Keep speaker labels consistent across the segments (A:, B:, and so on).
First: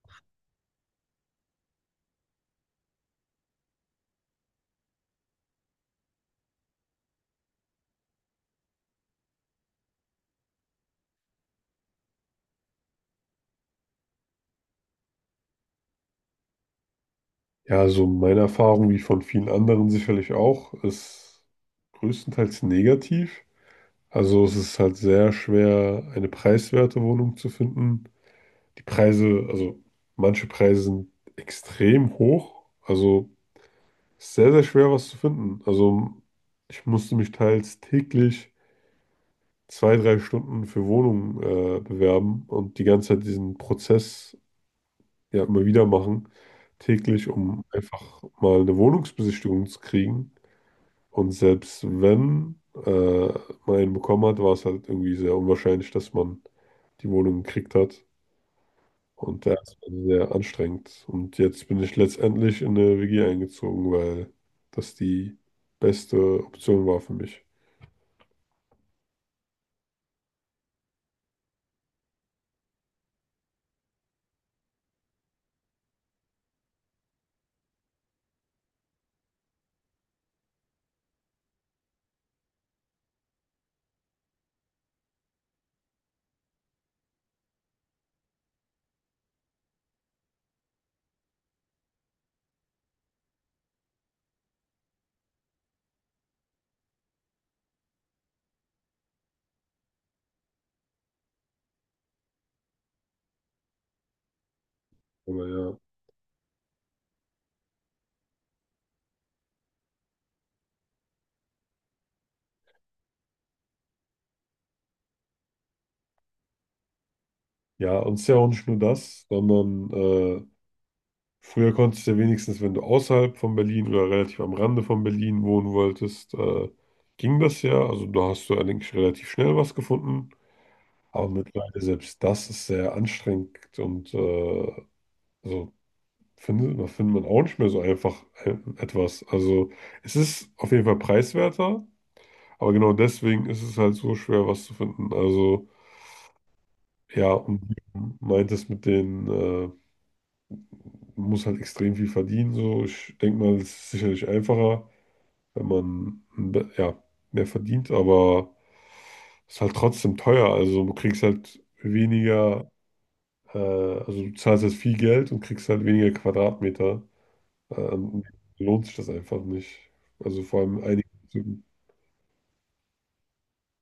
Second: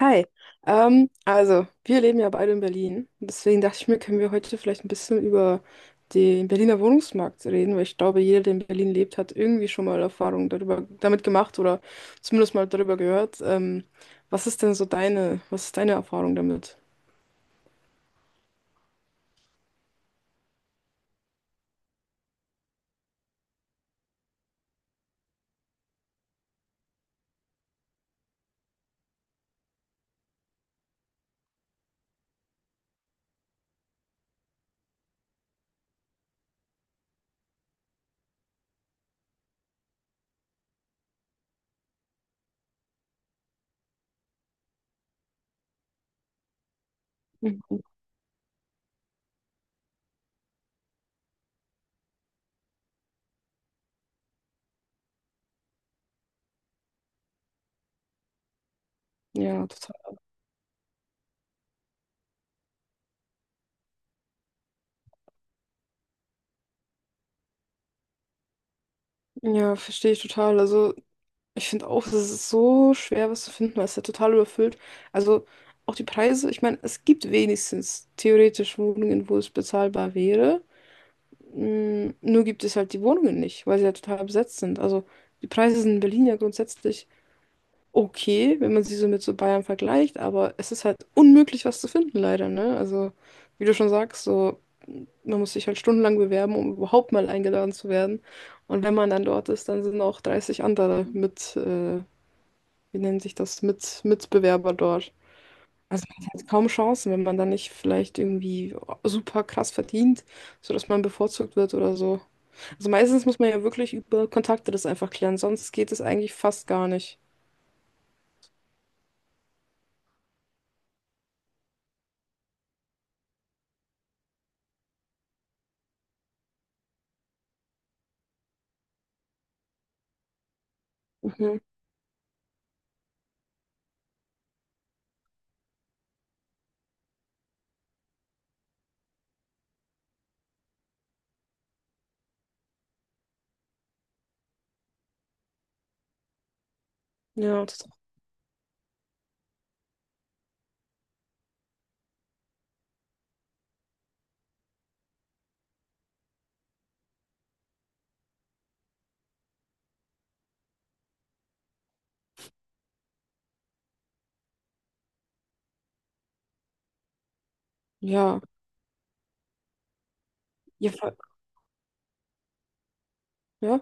A: Hi. Also wir leben ja beide in Berlin. Deswegen dachte ich mir, können wir heute vielleicht ein bisschen über den Berliner Wohnungsmarkt reden, weil ich glaube, jeder, der in Berlin lebt, hat irgendwie schon mal Erfahrungen darüber, damit gemacht oder zumindest mal darüber gehört. Was ist denn was ist deine Erfahrung damit?
B: Ja, also meine Erfahrung, wie von vielen anderen sicherlich auch, ist größtenteils negativ. Also es ist halt sehr schwer, eine preiswerte Wohnung zu finden. Die Preise, also manche Preise sind extrem hoch. Also es ist sehr, sehr schwer, was zu finden. Also ich musste mich teils täglich 2, 3 Stunden für Wohnungen bewerben und die ganze Zeit diesen Prozess ja immer wieder machen, täglich, um
A: Mhm.
B: einfach mal eine Wohnungsbesichtigung zu kriegen. Und selbst wenn man einen bekommen hat, war es halt irgendwie sehr unwahrscheinlich, dass man die Wohnung gekriegt hat. Und ja,
A: Ja,
B: es war
A: total.
B: sehr anstrengend. Und jetzt bin ich letztendlich in eine WG eingezogen, weil das die beste Option war für mich.
A: Ja, verstehe ich total. Also, ich finde auch, es ist so schwer, was zu finden, weil es ja total überfüllt. Also, auch die Preise, ich meine, es gibt wenigstens theoretisch Wohnungen, wo es bezahlbar wäre. Nur gibt es halt die Wohnungen nicht, weil sie ja total besetzt sind. Also die Preise sind in Berlin ja grundsätzlich okay, wenn man sie so mit so Bayern vergleicht, aber es ist halt unmöglich, was zu finden, leider, ne? Also, wie du schon sagst, so man muss sich halt stundenlang bewerben, um überhaupt mal eingeladen zu werden. Und wenn man dann dort ist, dann sind auch 30 andere mit, wie nennt sich das, mit Mitbewerber dort.
B: Aber ja.
A: Also kaum Chancen, wenn man dann nicht vielleicht irgendwie super krass verdient, sodass man bevorzugt wird oder so. Also meistens muss man ja wirklich über Kontakte das einfach klären, sonst geht es eigentlich fast gar nicht.
B: Ja, und es ist ja auch nicht nur das, sondern früher konntest du ja wenigstens, wenn du außerhalb von Berlin oder relativ am Rande von Berlin wohnen wolltest, ging das ja. Also da hast du eigentlich relativ schnell was gefunden. Aber
A: Mhm.
B: mittlerweile selbst das ist sehr anstrengend und also da findet man auch nicht mehr so einfach etwas. Also es ist auf jeden Fall preiswerter, aber genau deswegen ist es halt so schwer, was zu finden. Also ja,
A: Ja,
B: und wie
A: das,
B: du meintest mit den, man muss halt extrem viel verdienen. So, ich denke mal, es ist sicherlich einfacher, wenn man ja, mehr verdient, aber es ist halt trotzdem teuer. Also du kriegst halt weniger also du zahlst jetzt viel Geld und kriegst halt weniger Quadratmeter. Ähm,
A: ja.
B: lohnt sich das einfach nicht. Also vor allem
A: Ja.
B: einige.
A: Voll-, ja?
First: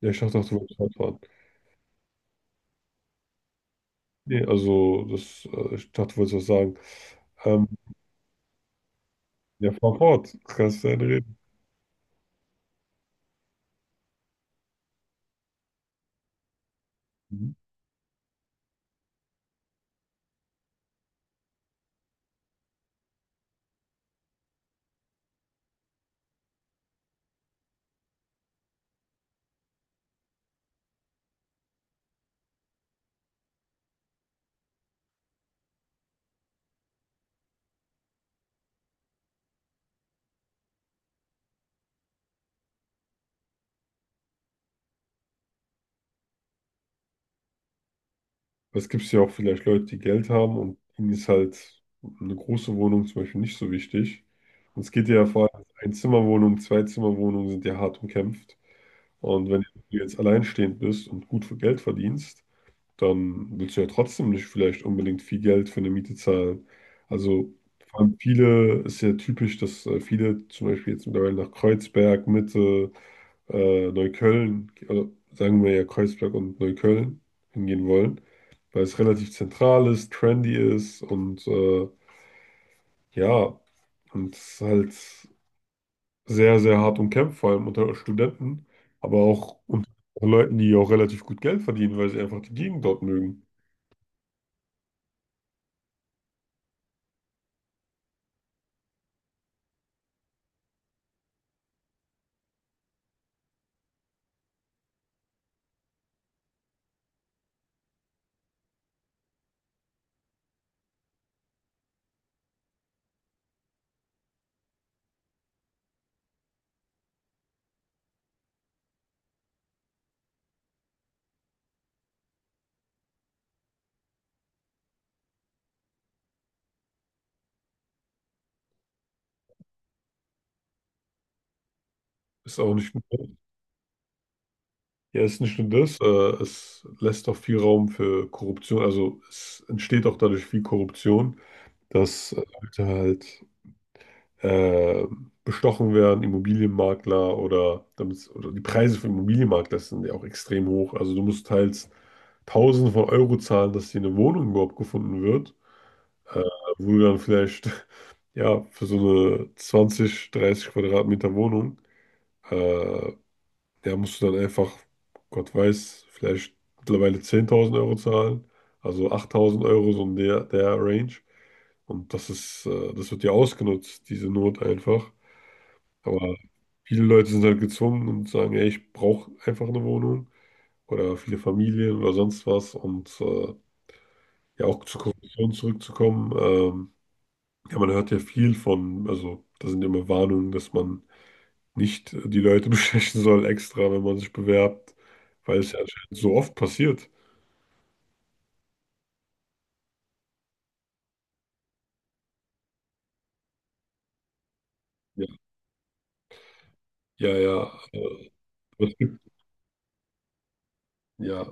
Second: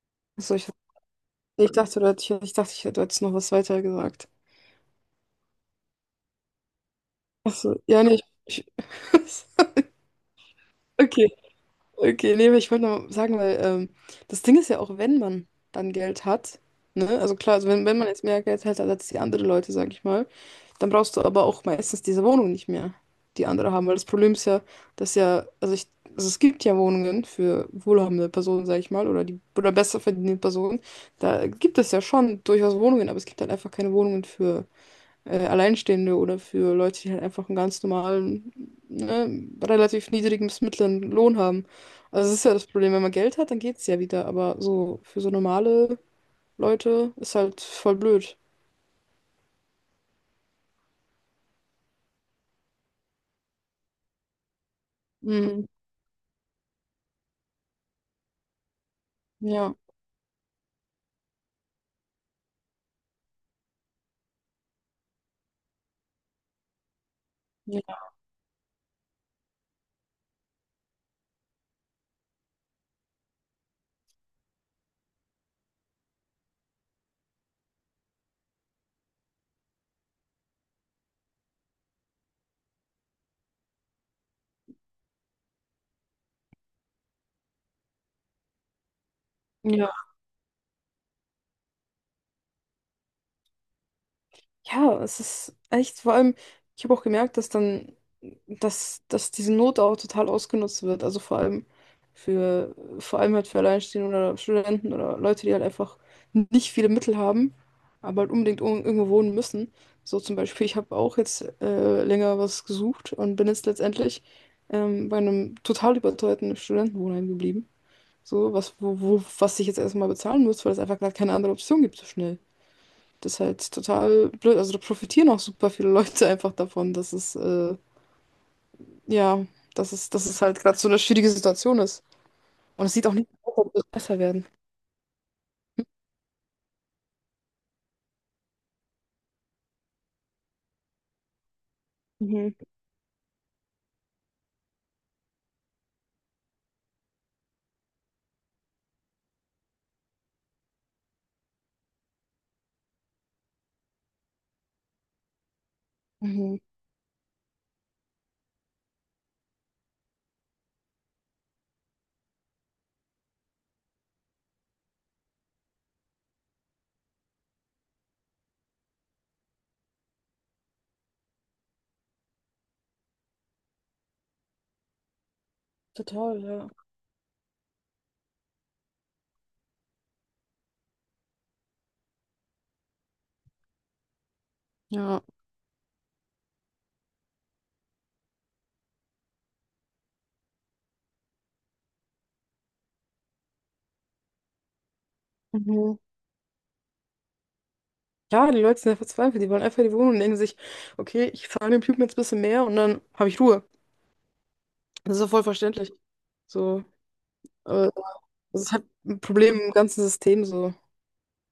B: Ja, ich dachte auch,
A: Achso,
B: du wolltest Rad fahren.
A: ich dachte, du hättest, ich dachte, ich hätte- jetzt noch was weiter gesagt.
B: Nee, also das, ich dachte, du wolltest was sagen. Ähm,
A: Achso, ja, nee. Ich, ich,
B: ja, fahr fort. Kannst du gerne
A: okay,
B: reden.
A: okay, nee, aber ich wollte noch sagen, weil das Ding ist ja auch, wenn man dann Geld hat, ne? Also
B: Mhm.
A: klar, also wenn man jetzt mehr Geld hat als die anderen Leute, sag ich mal. Dann brauchst du aber auch meistens diese Wohnung nicht mehr, die andere haben. Weil das Problem ist ja, dass ja, also ich, also es gibt ja Wohnungen für wohlhabende Personen, sag ich mal, oder die oder besser verdienende Personen. Da gibt es ja schon durchaus Wohnungen, aber es gibt halt einfach keine Wohnungen für Alleinstehende oder für Leute, die halt einfach einen ganz normalen, ne, relativ niedrigen bis mittleren Lohn haben. Also das ist ja das Problem, wenn man Geld hat, dann geht's ja wieder, aber so für so normale Leute ist halt voll blöd.
B: Es gibt ja auch vielleicht Leute, die Geld haben und ihnen ist halt eine große Wohnung zum Beispiel nicht so wichtig. Und es geht ja vor allem
A: Mhm.
B: Einzimmerwohnungen, Zweizimmerwohnungen sind ja hart umkämpft. Und wenn du
A: Ja.
B: jetzt alleinstehend bist und gut für Geld verdienst, dann willst du ja trotzdem nicht vielleicht unbedingt viel Geld für eine Miete zahlen. Also vor
A: Ja.
B: allem viele, ist ja typisch, dass viele zum Beispiel jetzt mittlerweile nach Kreuzberg, Mitte, Neukölln, also sagen wir ja Kreuzberg und Neukölln hingehen wollen, weil es relativ zentral ist, trendy ist und ja, und es ist halt sehr, sehr hart umkämpft, vor allem unter Studenten, aber auch unter
A: Ja.
B: Leuten, die auch relativ gut Geld verdienen, weil sie einfach die Gegend dort mögen.
A: Ja, es ist echt, vor allem, ich habe auch gemerkt, dass diese Not auch total ausgenutzt wird. Also vor allem halt für Alleinstehende oder Studenten oder Leute, die halt einfach nicht viele Mittel haben, aber halt unbedingt irgendwo wohnen müssen. So zum Beispiel, ich habe auch jetzt länger was gesucht und bin jetzt letztendlich bei einem total überteuerten Studentenwohnheim geblieben. So, was ich jetzt erstmal bezahlen muss, weil es einfach gar keine andere Option gibt so schnell. Das ist halt total blöd. Also da profitieren auch super viele Leute einfach davon, dass es, ja, dass es halt gerade so eine schwierige Situation ist.
B: Ist auch
A: Und
B: nicht
A: es sieht auch nicht
B: gut.
A: aus, als würde es besser werden.
B: Ja, es ist nicht nur das, es lässt auch viel Raum für Korruption, also es entsteht auch dadurch viel Korruption, dass
A: Mhm.
B: Leute halt äh, bestochen werden, Immobilienmakler oder, damit, oder die Preise für Immobilienmakler sind ja auch extrem hoch. Also du musst teils Tausende von Euro zahlen, dass dir eine Wohnung überhaupt gefunden wird, äh,
A: Mhm.
B: wo du dann vielleicht ja für so eine 20, 30 Quadratmeter Wohnung äh, der musst du dann einfach, Gott weiß, vielleicht mittlerweile 10.000 Euro zahlen, also 8.000 Euro, so in der Range. Und das wird ja ausgenutzt, diese Not einfach. Aber
A: Total, ja.
B: viele Leute sind halt gezwungen und sagen, ey, ich brauche einfach eine Wohnung oder viele Familien oder sonst was. Und ja, auch zur
A: Ja.
B: Korruption zurückzukommen. Ja, man hört ja viel von, also da sind immer Warnungen, dass man nicht die Leute bestechen soll extra, wenn man sich bewerbt, weil es ja
A: Mhm.
B: anscheinend so oft passiert.
A: Ja, die Leute sind ja verzweifelt, die wollen einfach die Wohnung und denken sich, okay, ich zahle dem Typen jetzt ein bisschen mehr und dann habe ich Ruhe. Das ist
B: Ja,
A: ja voll verständlich. So,
B: ja, ja.
A: aber das ist halt
B: Aber es
A: ein
B: gibt,
A: Problem im ganzen System, so.
B: ja,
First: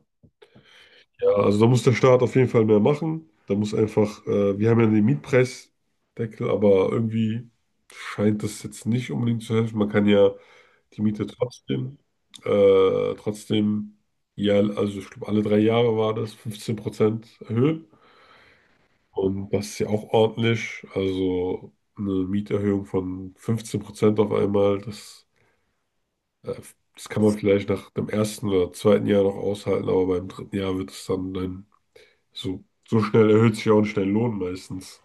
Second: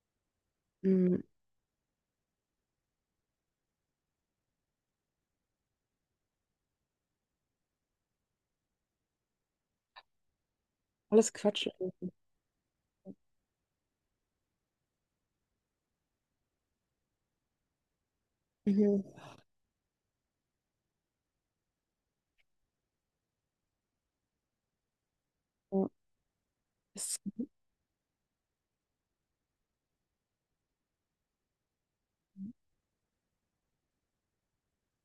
A: Mhm.
B: ja, also da muss der Staat auf jeden Fall mehr machen. Da muss einfach, wir haben ja den Mietpreisdeckel, aber irgendwie scheint das jetzt nicht unbedingt zu helfen. Man kann ja die Miete
A: Alles Quatsch,
B: trotzdem,
A: ey.
B: äh, trotzdem, ja, also ich glaube, alle 3 Jahre war das 15% erhöhen.
A: Mhm.
B: Und das ist ja auch ordentlich. Also eine Mieterhöhung von 15% auf einmal,
A: Ja.
B: äh, das
A: Es
B: kann man vielleicht nach dem ersten oder zweiten Jahr noch aushalten, aber beim dritten Jahr wird es dann, dann so schnell erhöht sich ja auch nicht dein Lohn meistens,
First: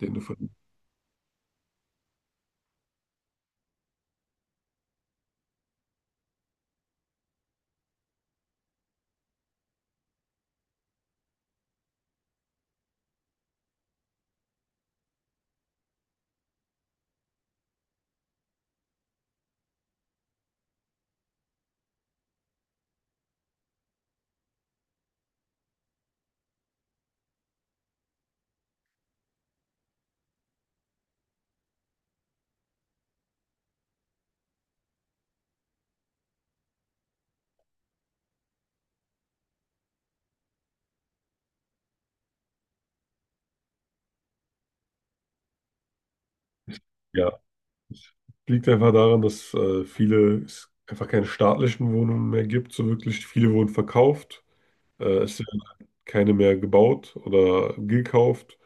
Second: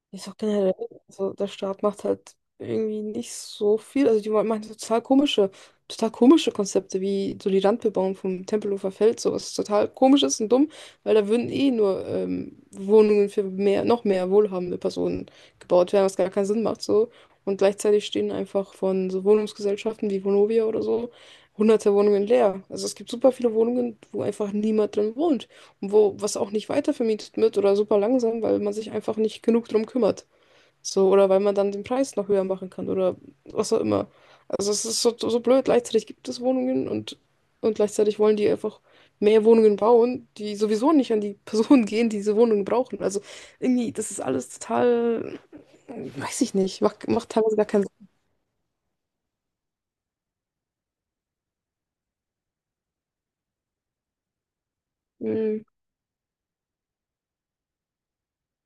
B: den du
A: Ist auch
B: verdienst.
A: generell, also der Staat macht halt irgendwie nicht so viel. Also die machen so total komische Konzepte, wie so die Randbebauung vom Tempelhofer Feld, sowas total komisch ist und dumm, weil da würden eh nur Wohnungen noch mehr wohlhabende Personen gebaut werden, was gar keinen Sinn macht so. Und gleichzeitig stehen einfach von so Wohnungsgesellschaften wie Vonovia oder so hunderte Wohnungen leer. Also es gibt super viele Wohnungen, wo einfach niemand drin wohnt, wo was auch nicht weiter vermietet wird oder super langsam, weil man sich einfach nicht genug drum kümmert. So, oder weil man dann den Preis noch höher machen kann oder was auch immer. Also es ist so blöd. Gleichzeitig gibt es Wohnungen, und gleichzeitig wollen die einfach mehr Wohnungen bauen, die sowieso nicht an die Personen gehen, die diese Wohnungen brauchen. Also irgendwie, das ist alles total, weiß ich nicht, macht
B: Ja,
A: teilweise gar keinen
B: das liegt einfach daran, dass viele es einfach keine staatlichen Wohnungen mehr gibt, so wirklich. Viele wurden verkauft, es
A: Sinn.
B: werden keine mehr gebaut oder gekauft.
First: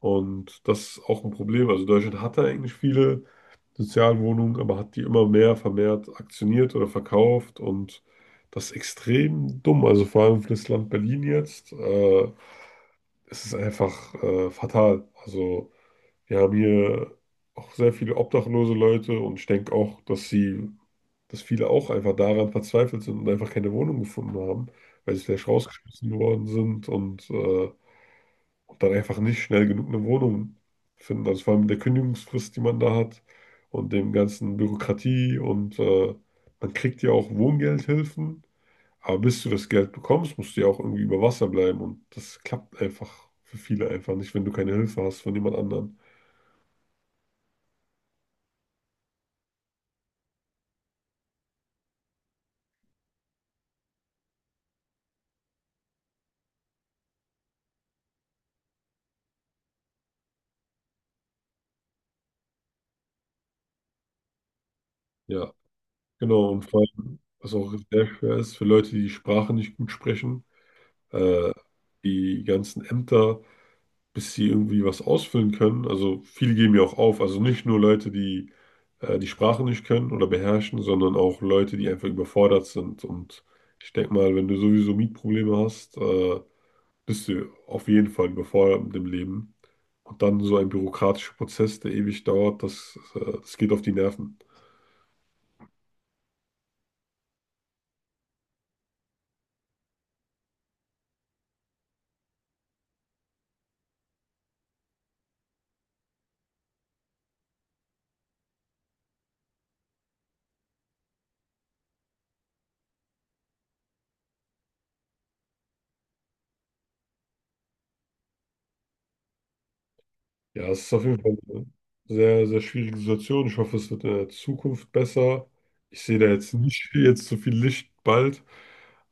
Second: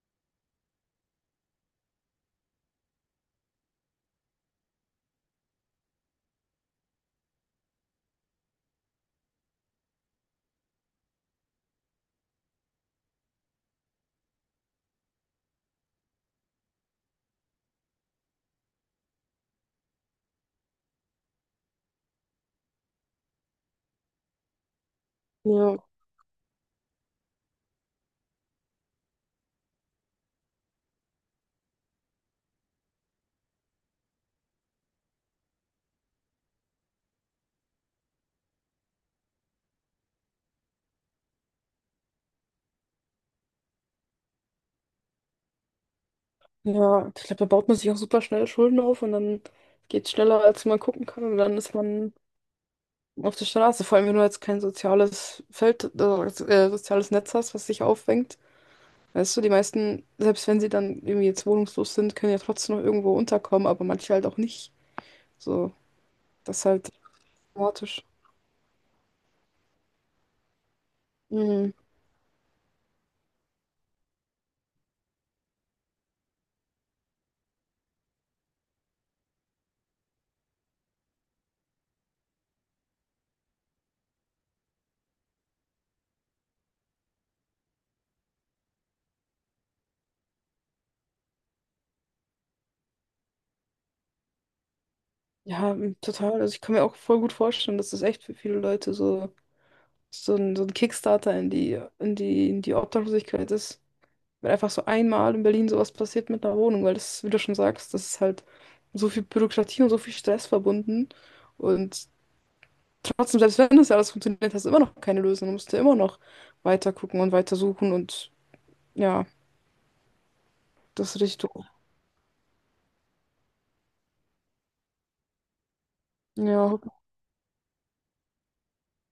B: Und das ist auch ein Problem. Also Deutschland hatte eigentlich viele Sozialwohnungen, aber hat die immer mehr vermehrt aktioniert oder verkauft. Und das ist extrem dumm. Also vor allem für das Land Berlin jetzt. Es ist einfach fatal. Also wir haben hier auch sehr viele obdachlose Leute und ich denke auch, dass viele auch einfach daran verzweifelt sind und einfach keine Wohnung gefunden haben, weil sie vielleicht
A: Ja,
B: rausgeschmissen worden sind und dann einfach nicht schnell genug eine Wohnung finden. Also vor allem mit der Kündigungsfrist, die man da hat und dem ganzen Bürokratie und man kriegt ja auch Wohngeldhilfen, aber bis du das Geld bekommst, musst du ja auch irgendwie über Wasser bleiben und das klappt einfach für viele einfach nicht, wenn du keine Hilfe hast von jemand anderem.
A: ja, ich glaube, da baut man sich auch super schnell Schulden auf und dann geht es schneller, als man gucken kann und dann ist man auf der Straße, vor allem wenn du jetzt kein soziales Feld, soziales Netz hast, was dich auffängt. Weißt du, die meisten, selbst wenn sie dann irgendwie jetzt wohnungslos sind, können ja trotzdem noch irgendwo unterkommen, aber manche halt auch nicht.
B: Ja,
A: So,
B: genau
A: das
B: und
A: ist
B: vor
A: halt
B: allem, was auch
A: dramatisch.
B: sehr schwer ist für Leute, die die Sprache nicht gut sprechen, äh,
A: Mhm.
B: die ganzen Ämter. Bis sie irgendwie was ausfüllen können. Also viele geben ja auch auf. Also nicht nur Leute, die die Sprache nicht können oder beherrschen, sondern auch Leute, die einfach überfordert sind. Und ich denke mal, wenn du sowieso Mietprobleme hast, bist du auf jeden Fall überfordert mit dem Leben. Und dann so ein bürokratischer Prozess, der ewig dauert, das geht auf die Nerven.
A: Ja, total. Also ich kann mir auch voll gut vorstellen, dass das echt für viele Leute so ein Kickstarter in die, in die, in die Obdachlosigkeit ist. Wenn einfach so einmal in Berlin sowas passiert mit einer Wohnung, weil das, wie du schon sagst, das ist halt so viel Bürokratie und so viel Stress verbunden. Und trotzdem, selbst wenn das ja alles funktioniert, hast du immer noch keine Lösung. Du musst ja immer noch weiter gucken und weiter suchen und ja,
B: Ja, es ist auf
A: das
B: jeden
A: ist
B: Fall
A: richtig doof.
B: eine sehr, sehr schwierige Situation. Ich hoffe, es wird in der Zukunft besser. Ich sehe da jetzt
A: Ja,
B: nicht jetzt so viel Licht bald.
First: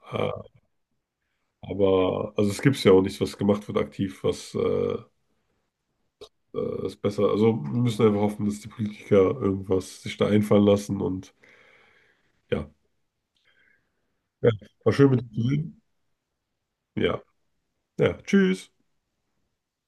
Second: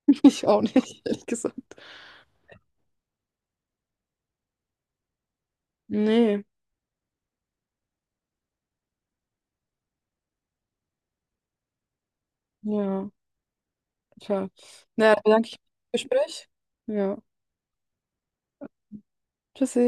B: Äh,
A: ich auch nicht, ehrlich gesagt.
B: Aber also es gibt ja auch nichts was gemacht wird aktiv, was
A: Nee,
B: ist besser. Also wir müssen einfach hoffen, dass die Politiker irgendwas sich da einfallen lassen und ja.
A: ja, tja.
B: Ja, war schön
A: Naja,
B: mit
A: dann
B: dir zu
A: danke ich für
B: reden.
A: das Gespräch. Ja,
B: Ja, ja, tschüss.
A: tschüssi.